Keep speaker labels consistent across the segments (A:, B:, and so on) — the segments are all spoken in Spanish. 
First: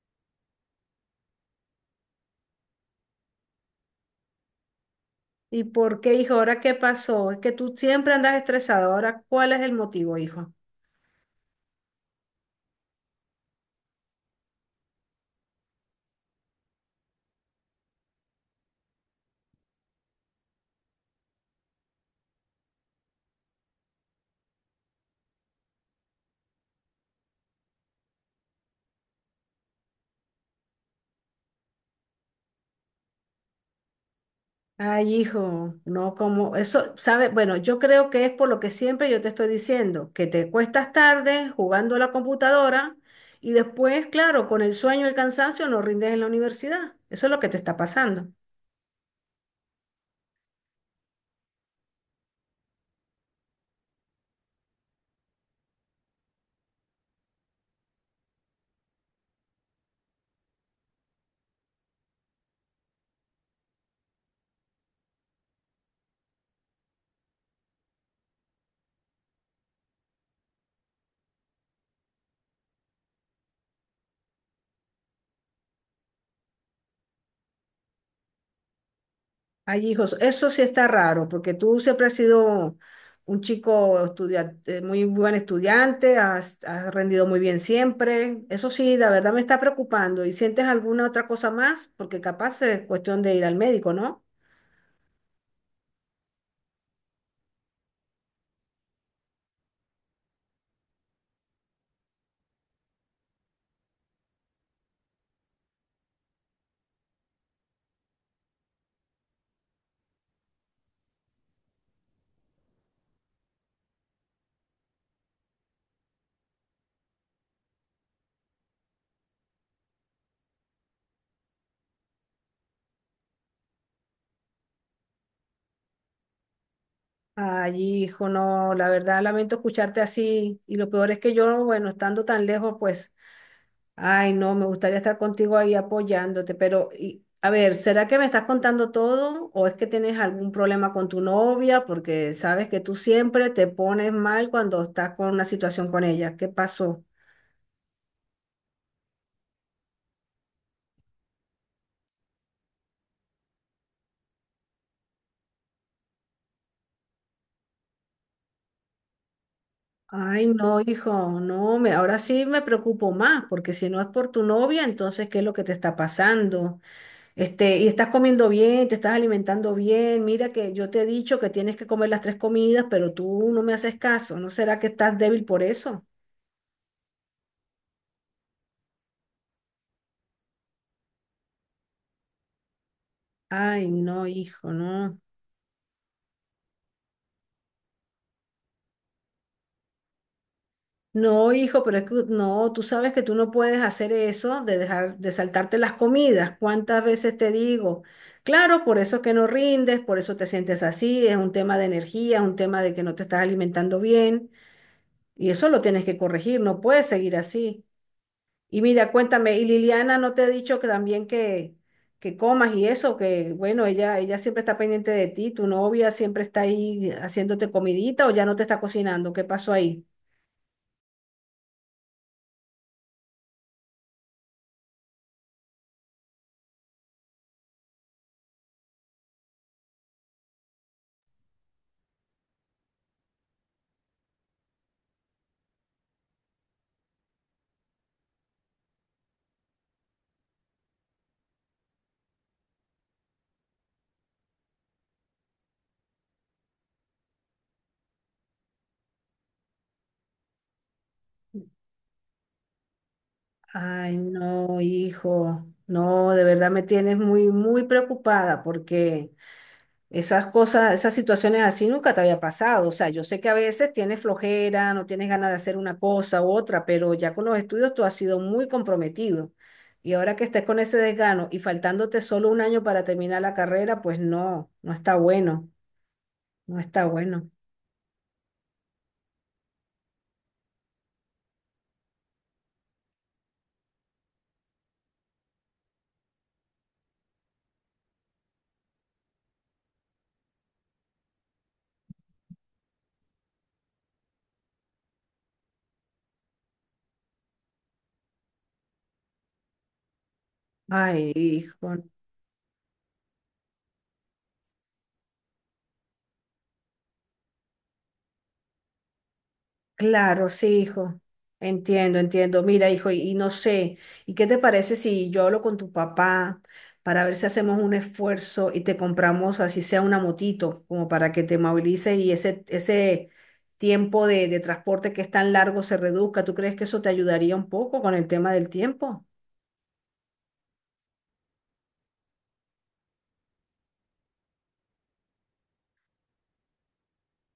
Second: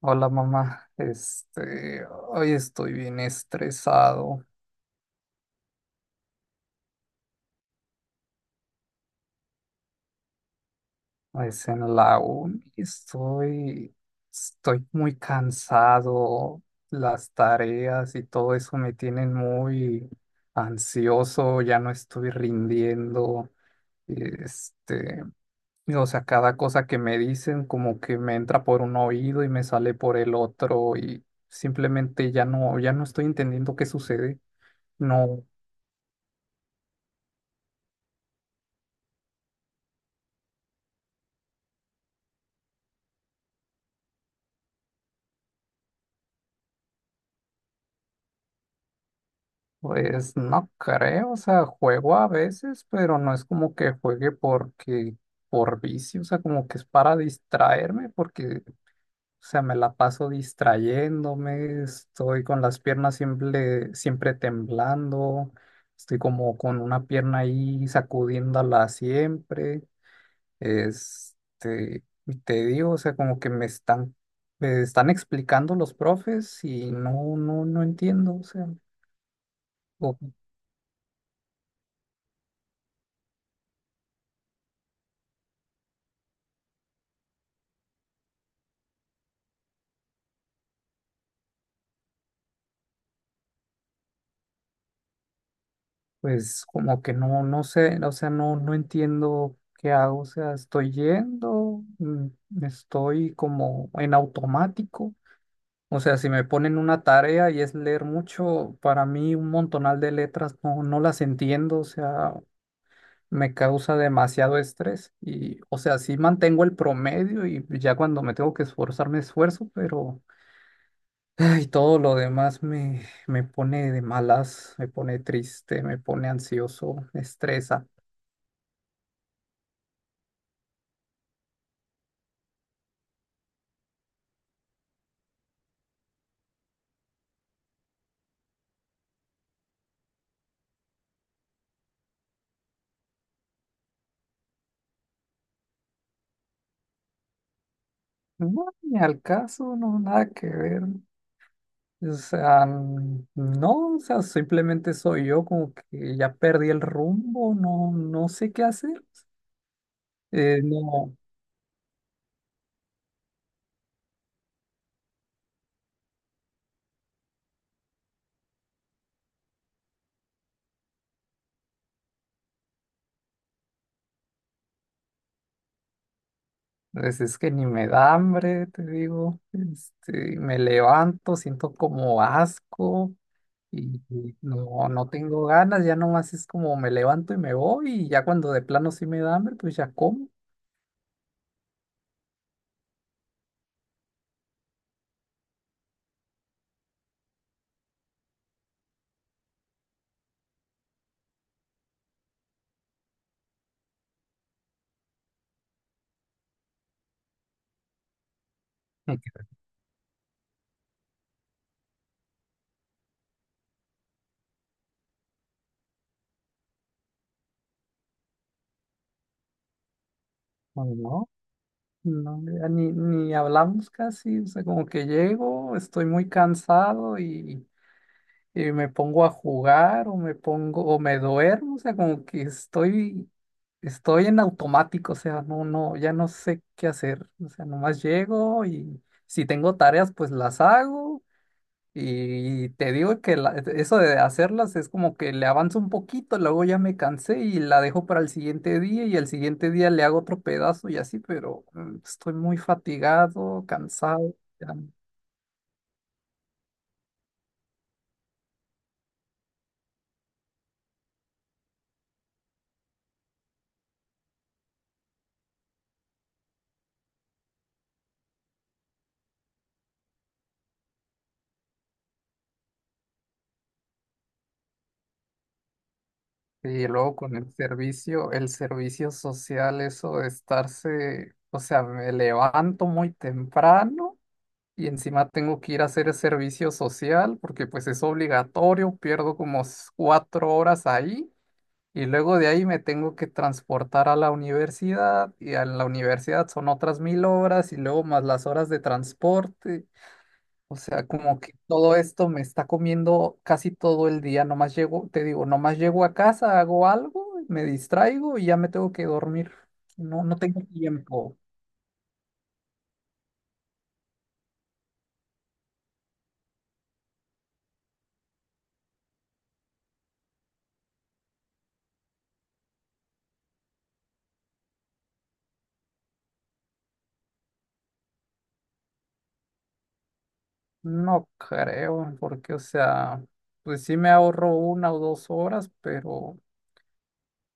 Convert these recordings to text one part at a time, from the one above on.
A: Hola, mamá. Hoy estoy bien estresado,
B: ¿Y por qué, hijo? ¿Ahora qué pasó? Es que tú siempre andas estresado. ¿Ahora cuál es el motivo, hijo?
A: es en la uni. Estoy muy cansado, las tareas y todo eso me tienen muy ansioso, ya no estoy rindiendo. este, y o sea, cada cosa que me dicen como que me entra por un oído y me sale por el otro y simplemente ya no estoy entendiendo qué sucede.
B: Ay,
A: No.
B: hijo, no como eso, sabe. Bueno, yo creo que es por lo que siempre yo te estoy diciendo, que te cuestas tarde jugando a la computadora y después, claro, con el sueño y el cansancio no rindes en la universidad. Eso es lo que te está pasando.
A: Pues no creo, o sea, juego a veces, pero no es como que juegue porque por vicio, o sea, como que es para distraerme, porque o sea, me la paso distrayéndome, estoy con las piernas siempre, siempre temblando, estoy como con una pierna ahí sacudiéndola siempre. Y te digo, o sea, como que me están explicando los profes y no entiendo, o sea.
B: Ay, hijos,
A: O
B: eso sí está raro, porque tú siempre has sido un chico estudiante, muy buen estudiante, has rendido muy bien siempre. Eso sí, la verdad me está preocupando. ¿Y sientes alguna otra cosa más? Porque capaz es cuestión de ir al médico, ¿no?
A: pues como que no, no sé, o sea, no entiendo qué hago, o sea, estoy yendo, estoy como en automático. O sea, si me ponen una tarea y es leer mucho, para mí un montonal de letras no las entiendo, o sea, me causa demasiado estrés y, o sea, sí mantengo el promedio y ya cuando me tengo que esforzar me esfuerzo, pero... Ay, todo lo demás me pone de malas, me pone triste, me pone ansioso, me
B: Ay,
A: estresa.
B: hijo, no, la verdad lamento escucharte así. Y lo peor es que yo, bueno, estando tan lejos, pues ay, no, me gustaría estar contigo ahí apoyándote, pero y, a ver, ¿será que me estás contando todo o es que tienes algún problema con tu novia? Porque sabes que tú siempre te pones mal cuando estás con una situación con ella. ¿Qué pasó?
A: No, ni al caso. No, nada que ver. O sea, no, o sea, simplemente soy yo, como que ya perdí el rumbo. No sé qué hacer.
B: Ay, no,
A: No,
B: hijo, no, me, ahora sí me preocupo más, porque si no es por tu novia, entonces, ¿qué es lo que te está pasando? Este, y estás comiendo bien, te estás alimentando bien. Mira que yo te he dicho que tienes que comer las tres comidas, pero tú no me haces caso. ¿No será que estás débil por eso?
A: pues es que ni me da hambre, te digo. Me levanto, siento como asco
B: Ay,
A: y
B: no, hijo,
A: no, no
B: no.
A: tengo ganas. Ya nomás es como me levanto y me voy, y ya cuando de plano sí me da hambre, pues ya como.
B: No, hijo, pero es que no, tú sabes que tú no puedes hacer eso de dejar de saltarte las comidas. ¿Cuántas veces te digo? Claro, por eso es que no rindes, por eso te sientes así, es un tema de energía, es un tema de que no te estás alimentando bien y eso lo tienes que corregir, no puedes seguir así. Y mira, cuéntame, ¿y Liliana no te ha dicho que también que comas y eso, que bueno, ella siempre está pendiente de ti, tu novia siempre está ahí haciéndote comidita o ya no te está cocinando? ¿Qué pasó ahí?
A: No, ya ni hablamos casi, o sea, como que llego, estoy muy cansado y me pongo a jugar o me pongo o me duermo. O sea, como que estoy en automático. O sea, ya no sé qué hacer. O sea, nomás llego y si tengo tareas, pues las hago, y te digo que eso de hacerlas es como que le avanzo un poquito, luego ya me cansé y la dejo para el siguiente día, y al siguiente día le hago otro pedazo y así, pero estoy muy fatigado,
B: Ay,
A: cansado. Ya.
B: no, hijo, no, de verdad me tienes muy, muy preocupada porque esas cosas, esas situaciones así nunca te había pasado. O sea, yo sé que a veces tienes flojera, no tienes ganas de hacer una cosa u otra, pero ya con los estudios tú has sido muy comprometido. Y ahora que estés con ese desgano y faltándote solo un año para terminar la carrera, pues no, no está bueno, no
A: Y
B: está
A: luego con
B: bueno.
A: el servicio social, eso de estarse, o sea, me levanto muy temprano y encima tengo que ir a hacer el servicio social porque pues es obligatorio, pierdo como cuatro horas ahí. Y luego de ahí me tengo que transportar a la universidad, y a la universidad son otras mil horas y luego más las horas de transporte. O sea,
B: Ay,
A: como que
B: hijo.
A: todo esto me está comiendo casi todo el día. Nomás llego, te digo, nomás llego a casa, hago algo, me distraigo y ya me tengo que dormir. No, no
B: Claro,
A: tengo
B: sí, hijo.
A: tiempo.
B: Entiendo, entiendo. Mira, hijo, y no sé, ¿y qué te parece si yo hablo con tu papá para ver si hacemos un esfuerzo y te compramos, así sea una motito, como para que te movilices y ese tiempo de transporte que es tan largo se reduzca? ¿Tú crees que eso te ayudaría un poco con el tema del tiempo?
A: No creo, porque o sea, pues sí me ahorro una o dos horas, pero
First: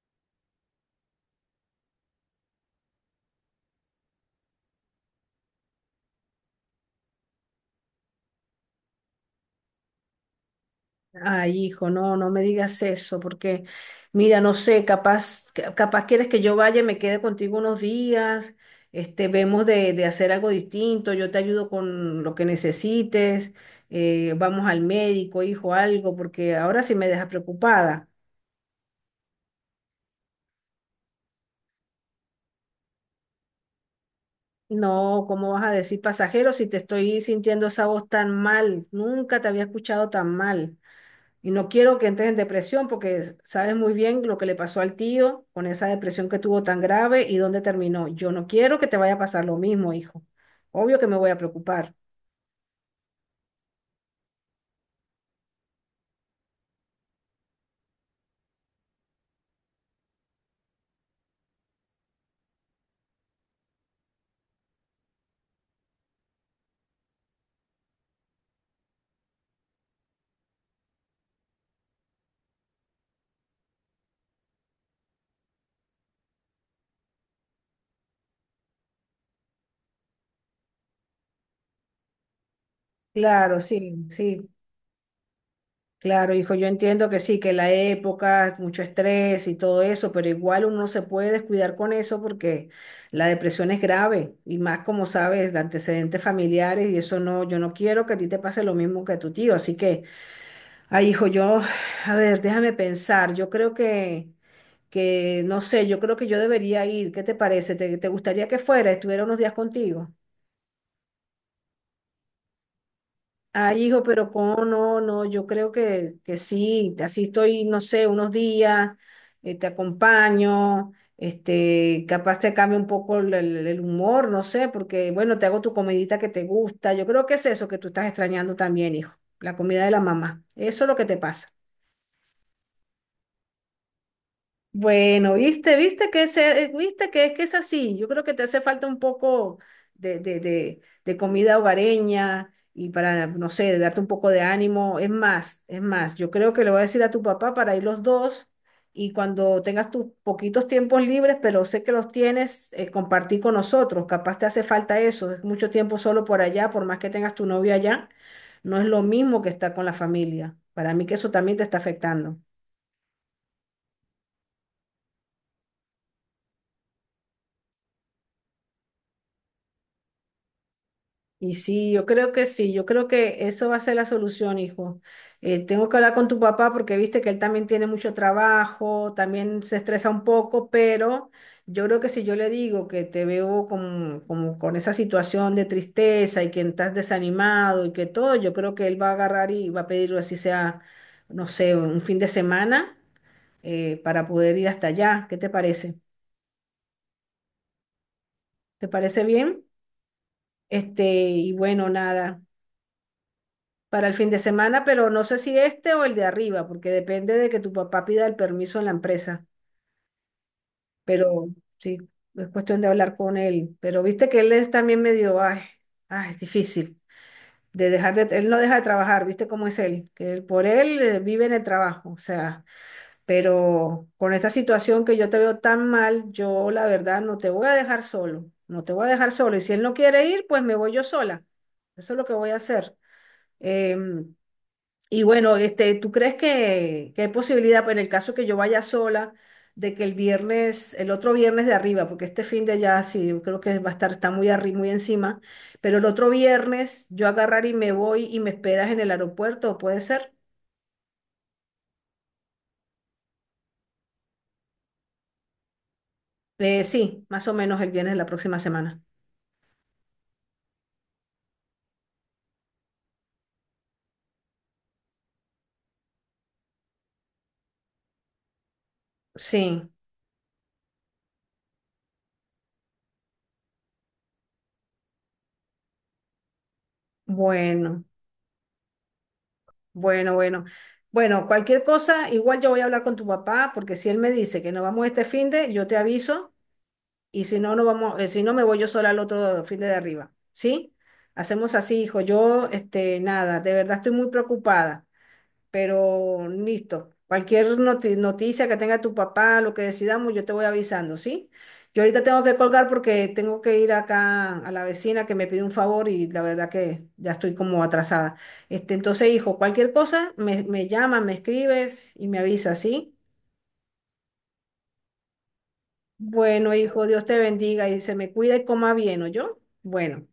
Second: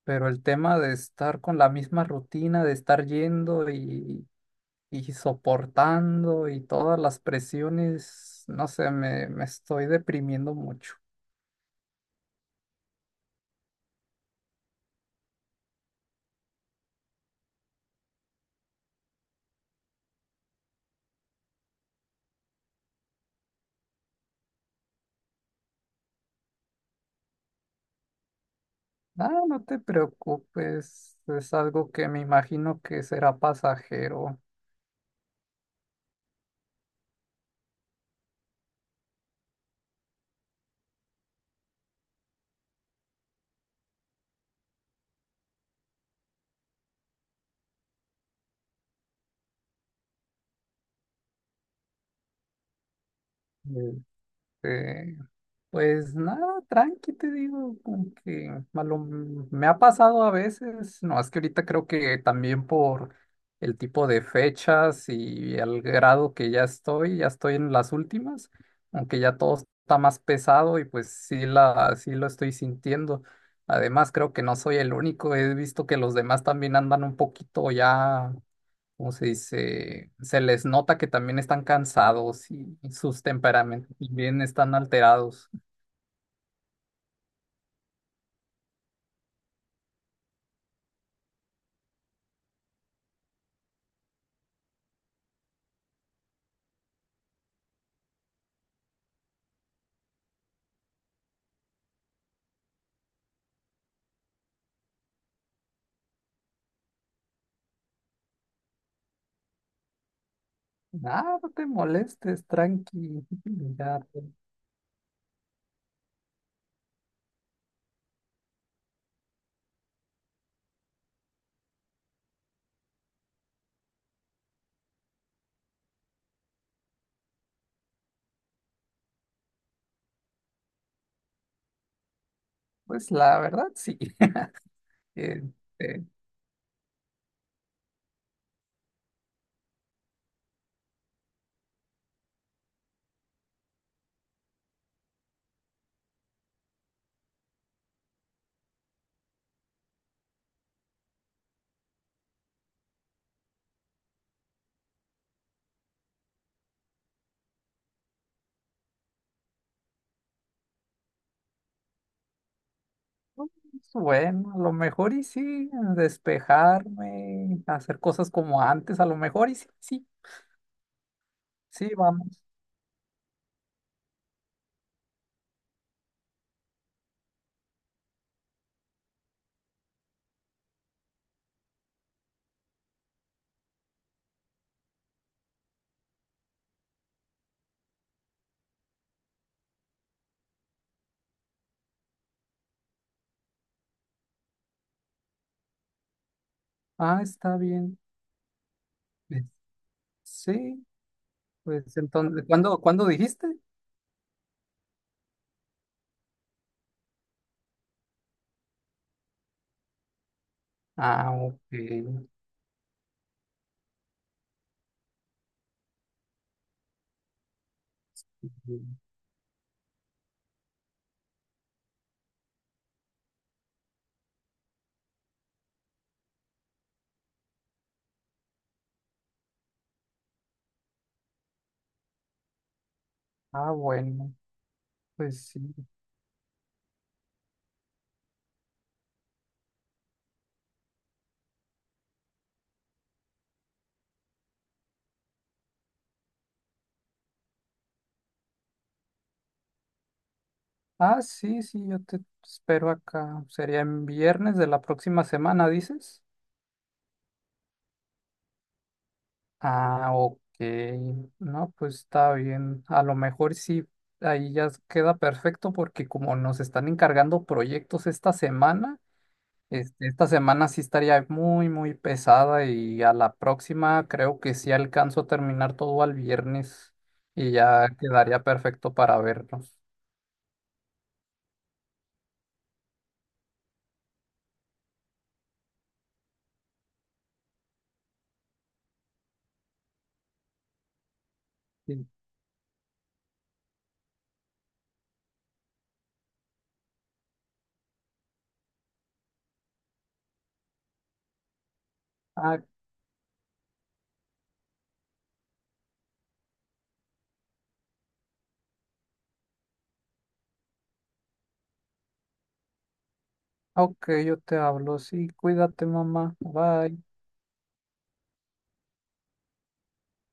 A: el tema de estar con la misma rutina, de estar yendo y soportando y todas las presiones, no sé, me estoy deprimiendo mucho.
B: Ay, hijo, no, no me digas eso, porque mira, no sé, capaz, capaz quieres que yo vaya y me quede contigo unos días, este, vemos de hacer algo distinto, yo te ayudo con lo que necesites, vamos al médico, hijo, algo, porque ahora sí me dejas preocupada.
A: Ah, no te preocupes, es algo que me imagino que será pasajero.
B: No, ¿cómo vas a decir pasajero si te estoy sintiendo esa voz tan mal? Nunca te había escuchado tan mal. Y no quiero que entres en depresión porque sabes muy bien lo que le pasó al tío con esa depresión que tuvo tan grave y dónde terminó. Yo no quiero que te vaya a pasar lo mismo, hijo. Obvio que me voy a preocupar.
A: Este, Pues nada, tranqui, te digo, como que me ha pasado a veces. No, es que ahorita creo que también por el tipo de fechas y el grado que ya estoy en las últimas, aunque ya todo está más pesado y pues sí, sí lo estoy sintiendo. Además, creo que no soy el único, he visto que los demás también andan un poquito ya, ¿cómo se dice? Se les nota que también están cansados y sus
B: Claro,
A: temperamentos
B: sí,
A: también
B: sí,
A: están alterados.
B: claro, hijo. Yo entiendo que sí, que la época, mucho estrés y todo eso, pero igual uno no se puede descuidar con eso porque la depresión es grave y más como sabes, de antecedentes familiares y eso no, yo no quiero que a ti te pase lo mismo que a tu tío. Así que... Ay, hijo, yo, a ver, déjame pensar. Yo creo que, no sé, yo creo que yo debería ir. ¿Qué te parece? ¿Te, te gustaría que fuera, estuviera unos días contigo?
A: Nada, no te molestes, tranqui.
B: Ay,
A: Ya,
B: hijo, pero cómo no, no, yo creo que sí, así estoy, no sé, unos días, te acompaño, este, capaz te cambie un poco el, el humor, no sé, porque, bueno, te hago tu comidita que te gusta. Yo creo que es eso que tú estás extrañando también, hijo, la comida de la mamá. Eso es lo que te pasa.
A: pues la verdad sí.
B: Bueno, viste,
A: Este,
B: viste que viste que es así. Yo creo que te hace falta un poco de comida hogareña y para, no sé, darte un poco de ánimo. Es más, yo creo que le voy a decir a tu papá para ir los dos y cuando tengas tus poquitos tiempos libres, pero sé que los tienes, compartir con nosotros. Capaz te hace falta eso. Es mucho tiempo solo por allá, por más que tengas tu novio allá, no es lo mismo que estar con la familia. Para mí que eso también te está afectando.
A: pues bueno, a lo mejor y sí, despejarme, hacer cosas como antes, a lo mejor y sí. Sí,
B: Y sí,
A: sí,
B: yo creo
A: vamos.
B: que sí, yo creo que eso va a ser la solución, hijo. Tengo que hablar con tu papá porque viste que él también tiene mucho trabajo, también se estresa un poco, pero yo creo que si yo le digo que te veo con esa situación de tristeza y que estás desanimado y que todo, yo creo que él va a agarrar y va a pedir así sea, no sé, un fin de semana para poder ir hasta allá. ¿Qué te parece?
A: Ah, está bien.
B: ¿Te parece
A: Eh,
B: bien?
A: Sí,
B: Este, y bueno,
A: pues
B: nada.
A: entonces, ¿cuándo, cuándo dijiste?
B: Para el fin de semana, pero no sé si este o el de arriba, porque depende de que tu papá pida el permiso en la empresa.
A: Ah,
B: Pero sí,
A: ok.
B: es cuestión de hablar con él. Pero viste que él es también medio, ay, ay, es difícil de dejar de, él no deja de trabajar, viste cómo es él, que por él vive en el trabajo, o sea, pero con esta situación que yo te veo tan mal, yo la verdad no te voy a dejar solo, no te voy a dejar solo. Y si él no quiere ir, pues me voy yo sola. Eso es lo que voy a hacer.
A: Ah,
B: Em,
A: bueno,
B: Y
A: pues
B: bueno,
A: sí.
B: este, ¿tú crees que hay posibilidad, pues, en el caso que yo vaya sola, de que el viernes, el otro viernes de arriba, porque este fin de ya sí, yo creo que va a estar, está muy arriba, muy encima, pero el otro viernes yo agarrar y me voy y me esperas en el aeropuerto, ¿puede ser?
A: Ah, sí, sí, yo te espero acá. Sería en viernes de la próxima semana, ¿dices?
B: Sí, más o menos el viernes de la próxima semana.
A: Ah, ok. No, pues está bien. A lo mejor sí, ahí ya queda perfecto porque como nos están encargando proyectos esta semana.
B: Sí,
A: Esta semana sí estaría muy, muy pesada, y a la próxima creo que sí alcanzo a terminar todo al viernes y ya
B: bueno,
A: quedaría perfecto para vernos.
B: bueno, bueno. Bueno, cualquier cosa, igual yo voy a hablar con tu papá, porque si él me dice que no vamos este fin de, yo te aviso y si no, no vamos, si no me voy yo sola al otro fin de arriba, ¿sí? Hacemos así,
A: Sí.
B: hijo. Yo, este, nada, de verdad estoy muy preocupada, pero listo. Cualquier noticia que tenga tu papá, lo que decidamos, yo te voy avisando, ¿sí? Yo ahorita tengo que
A: Ah,
B: colgar porque tengo que ir acá a la vecina que me pide un favor y la verdad que ya estoy como atrasada. Este, entonces, hijo, cualquier cosa, me llamas, me escribes y me avisas, ¿sí?
A: ok, yo te hablo. Sí, cuídate, mamá.
B: Bueno,
A: Bye.
B: hijo, Dios te bendiga y se me cuida y coma bien, ¿oyó? Bueno.